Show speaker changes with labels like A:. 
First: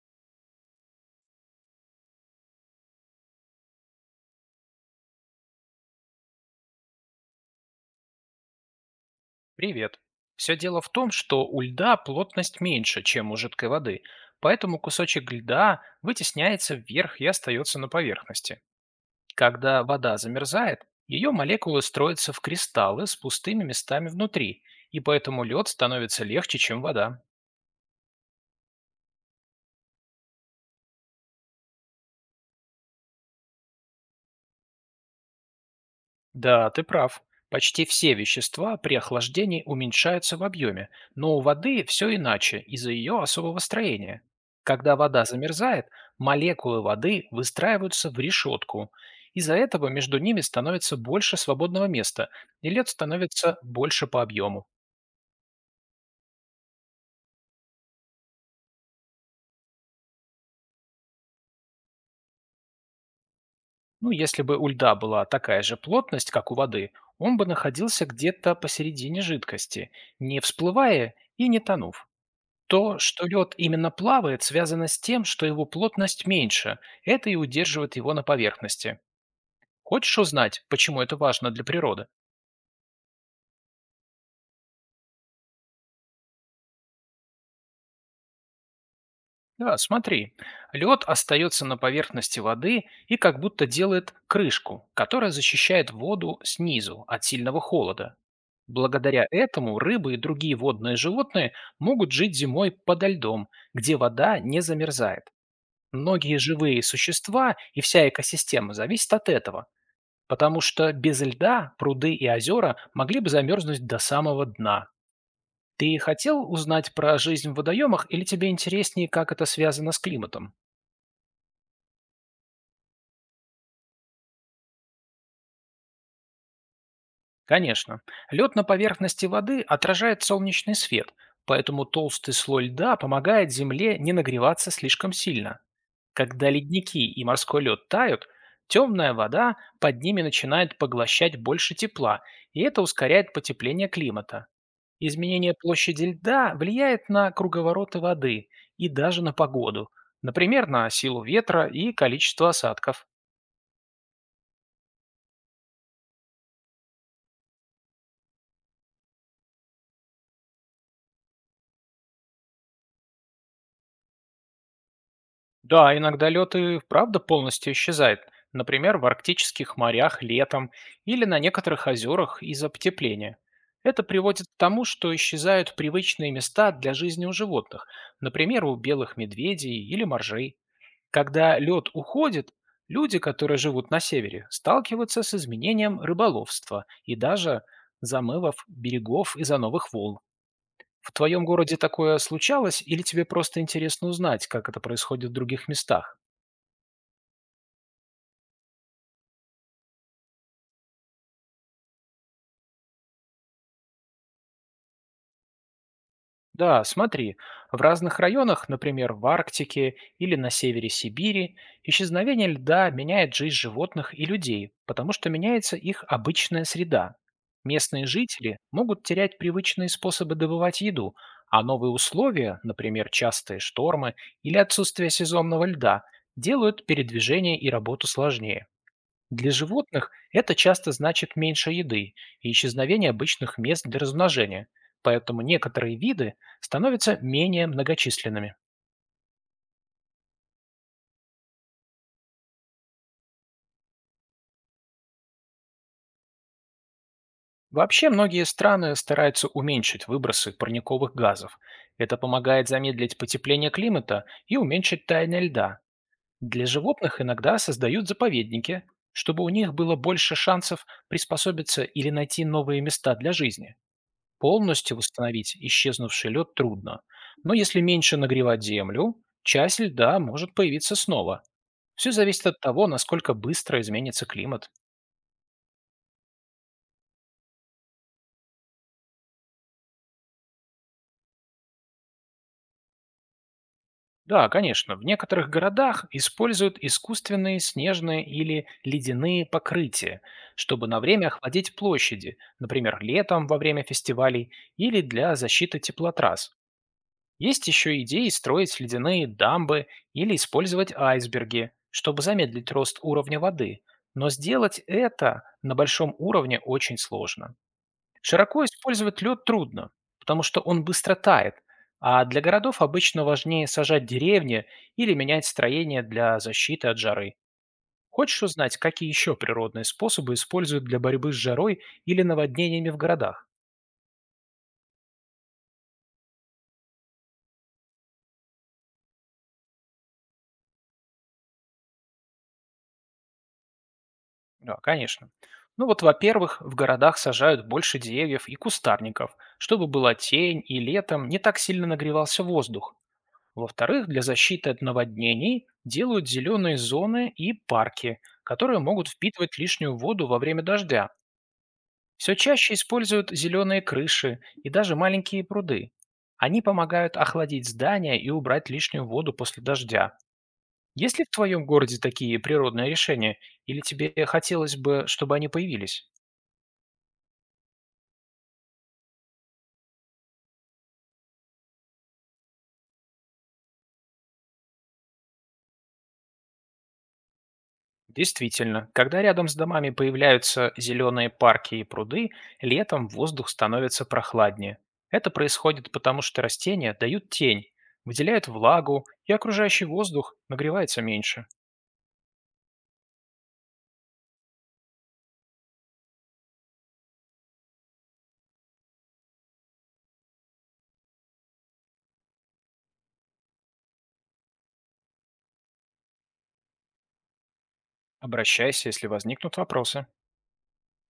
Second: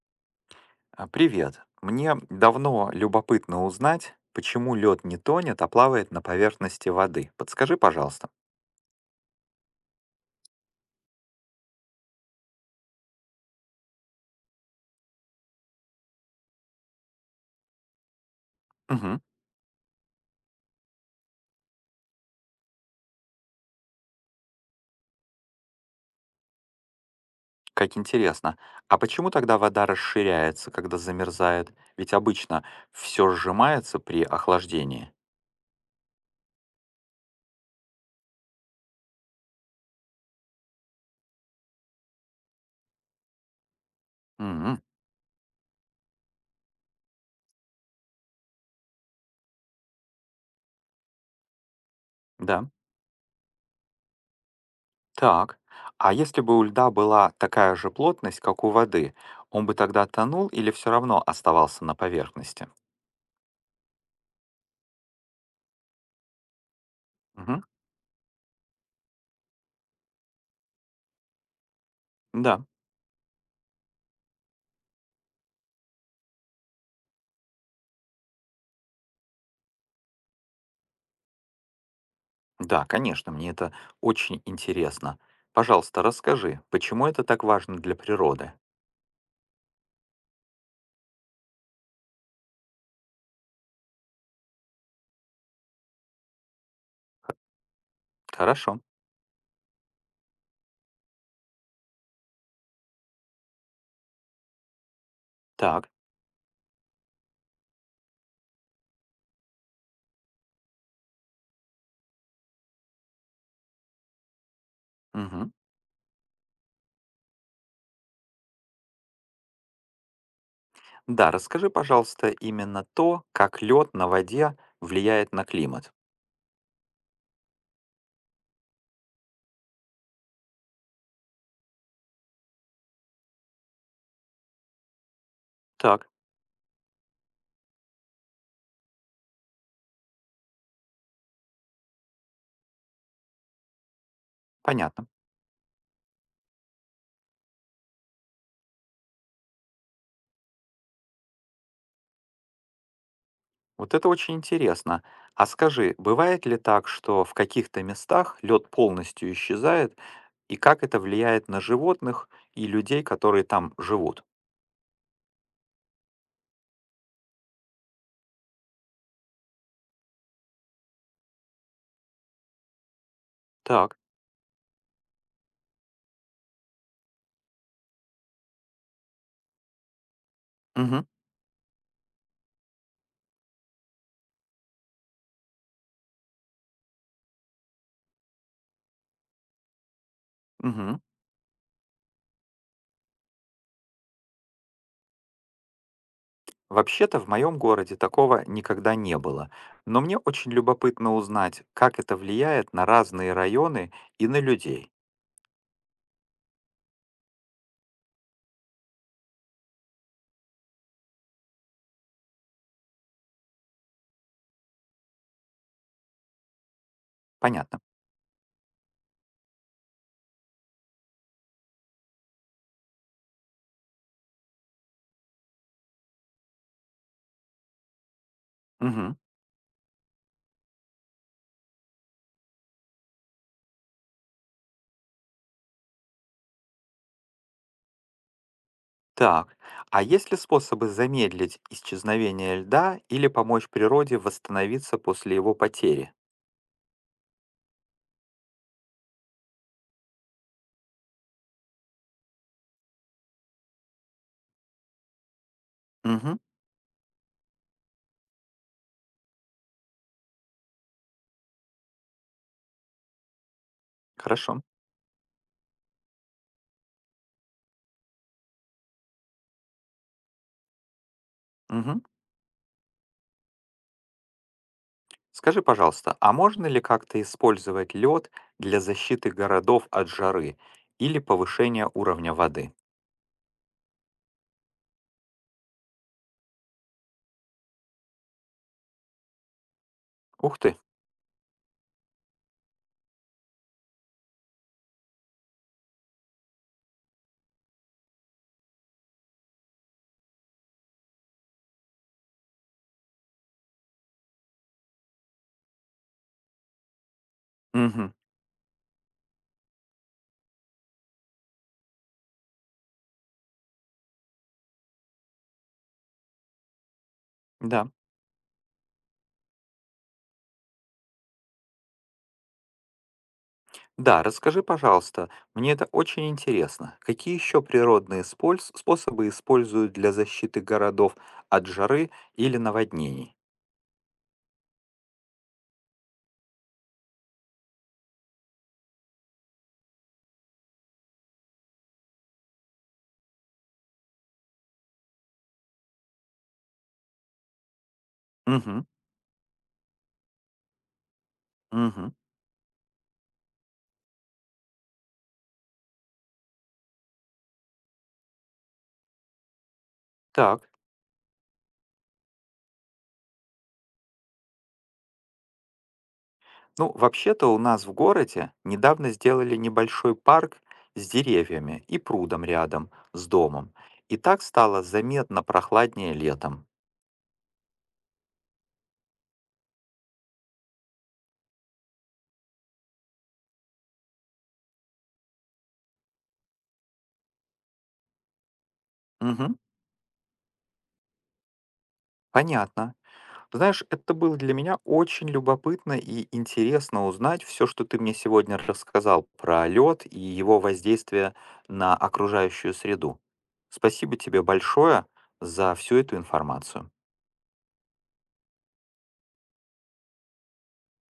A: Привет. Мне давно любопытно узнать, почему лед не тонет, а плавает на поверхности воды. Подскажи, пожалуйста.
B: Привет. Все дело в том, что у льда плотность меньше, чем у жидкой воды, поэтому кусочек льда вытесняется вверх и остается на поверхности.
A: Мгм.
B: Когда вода замерзает, ее молекулы строятся в кристаллы с пустыми местами внутри, и поэтому лед становится легче, чем вода.
A: Как интересно. А почему тогда вода расширяется, когда замерзает? Ведь обычно все сжимается при охлаждении.
B: Да, ты прав. Почти все вещества при охлаждении уменьшаются в объеме, но у воды все иначе из-за ее особого строения.
A: Мгм.
B: Когда вода замерзает, молекулы воды выстраиваются в решетку. Из-за этого между ними становится больше свободного места,
A: Да.
B: и лед становится больше по объему.
A: Так. А если бы у льда была такая же плотность, как у воды, он бы тогда тонул или все равно оставался на поверхности?
B: Ну, если бы у льда была такая же плотность, как у воды, он бы
A: Мгм.
B: находился где-то посередине жидкости, не всплывая и не тонув.
A: Да.
B: То, что лед именно плавает, связано с тем, что его плотность меньше. Это и удерживает его на поверхности. Хочешь узнать, почему это важно для природы?
A: Да, конечно, мне это очень интересно. Пожалуйста, расскажи, почему это так важно для природы?
B: Да, смотри. Лед остается на поверхности воды и как будто делает крышку, которая защищает воду снизу от сильного холода.
A: Хорошо.
B: Благодаря этому рыбы и другие водные животные могут жить зимой подо льдом, где вода не замерзает.
A: Так.
B: Многие живые существа и вся экосистема зависят от этого. Потому что без льда пруды и озера могли бы замерзнуть до самого дна.
A: Мгм.
B: Ты хотел узнать про жизнь в водоемах или тебе интереснее, как это связано с климатом?
A: Да, расскажи, пожалуйста, именно то, как лед на воде влияет на климат.
B: Конечно. Лед на поверхности воды отражает солнечный свет, поэтому толстый слой льда помогает Земле не нагреваться слишком сильно.
A: Так,
B: Когда ледники и морской лед тают, темная вода под ними начинает поглощать больше тепла, и это ускоряет потепление климата.
A: понятно.
B: Изменение площади льда влияет на круговороты воды и даже на погоду, например, на силу ветра и количество осадков.
A: Вот это очень интересно. А скажи, бывает ли так, что в каких-то местах лед полностью исчезает, и как это влияет на животных и людей, которые там живут?
B: Да, иногда лед и правда полностью исчезает, например, в арктических морях летом или на некоторых озерах из-за потепления.
A: Так.
B: Это приводит к тому, что исчезают привычные места для жизни у животных, например, у белых медведей или моржей. Когда лед уходит, люди, которые живут на севере, сталкиваются с изменением рыболовства и даже замывов берегов из-за новых волн.
A: Угу.
B: В твоем городе такое случалось или тебе просто интересно узнать, как это происходит в других местах?
A: Вообще-то в моем городе такого никогда не было, но мне очень любопытно узнать, как это влияет на разные районы и на людей.
B: Да, смотри, в разных районах, например, в Арктике или на севере Сибири, исчезновение льда меняет жизнь животных и людей, потому что меняется их обычная среда.
A: Понятно.
B: Местные жители могут терять привычные способы добывать еду, а новые условия, например, частые штормы или отсутствие сезонного льда, делают передвижение и работу сложнее.
A: Мгм.
B: Для животных это часто значит меньше еды и исчезновение обычных мест для размножения, поэтому некоторые виды становятся менее многочисленными.
A: Так, а есть ли способы замедлить исчезновение льда или помочь природе восстановиться после его потери?
B: Вообще многие страны стараются уменьшить выбросы парниковых газов. Это помогает замедлить потепление климата и уменьшить таяние льда.
A: Угу.
B: Для животных иногда создают заповедники, чтобы у них было больше шансов приспособиться или найти новые места для жизни.
A: Хорошо.
B: Полностью восстановить исчезнувший лед трудно, но если меньше нагревать землю, часть льда может появиться снова.
A: Мгм.
B: Все зависит от того, насколько быстро изменится климат.
A: Скажи, пожалуйста, а можно ли как-то использовать лед для защиты городов от жары или повышения уровня воды?
B: Да, конечно, в некоторых городах используют искусственные снежные или ледяные покрытия,
A: Ух ты.
B: чтобы на время охладить площади, например, летом во время фестивалей или для защиты теплотрасс. Есть еще идеи строить ледяные дамбы или использовать айсберги, чтобы замедлить рост уровня воды, но сделать это на большом уровне очень сложно.
A: Угу.
B: Широко использовать лед трудно, потому что он быстро тает, а для городов обычно важнее сажать деревни или менять строение для защиты от жары.
A: Да.
B: Хочешь узнать, какие еще природные способы используют для борьбы с жарой или наводнениями в городах?
A: Да, расскажи, пожалуйста, мне это очень интересно. Какие еще природные способы используют для защиты городов от жары или наводнений?
B: Да, конечно. Ну вот, во-первых, в городах сажают больше деревьев и кустарников, чтобы была тень и летом не так сильно нагревался воздух. Во-вторых, для защиты от наводнений делают зеленые зоны и парки, которые
A: Угу,
B: могут впитывать лишнюю воду во время дождя.
A: угу.
B: Все чаще используют зеленые крыши и даже маленькие пруды. Они помогают охладить здания и убрать лишнюю воду после дождя.
A: Так,
B: Есть ли в твоем городе такие природные решения, или тебе хотелось бы, чтобы они появились?
A: ну вообще-то у нас в городе недавно сделали небольшой парк с деревьями и прудом рядом с домом. И так стало заметно прохладнее летом.
B: Действительно, когда рядом с домами появляются зеленые парки и пруды, летом воздух становится прохладнее. Это происходит потому, что растения дают тень, выделяют влагу, и
A: Угу,
B: окружающий воздух нагревается меньше.
A: понятно. Ты знаешь, это было для меня очень любопытно и интересно узнать все, что ты мне сегодня рассказал про лед и его воздействие на окружающую среду. Спасибо тебе большое за всю эту информацию.
B: Обращайся, если возникнут вопросы.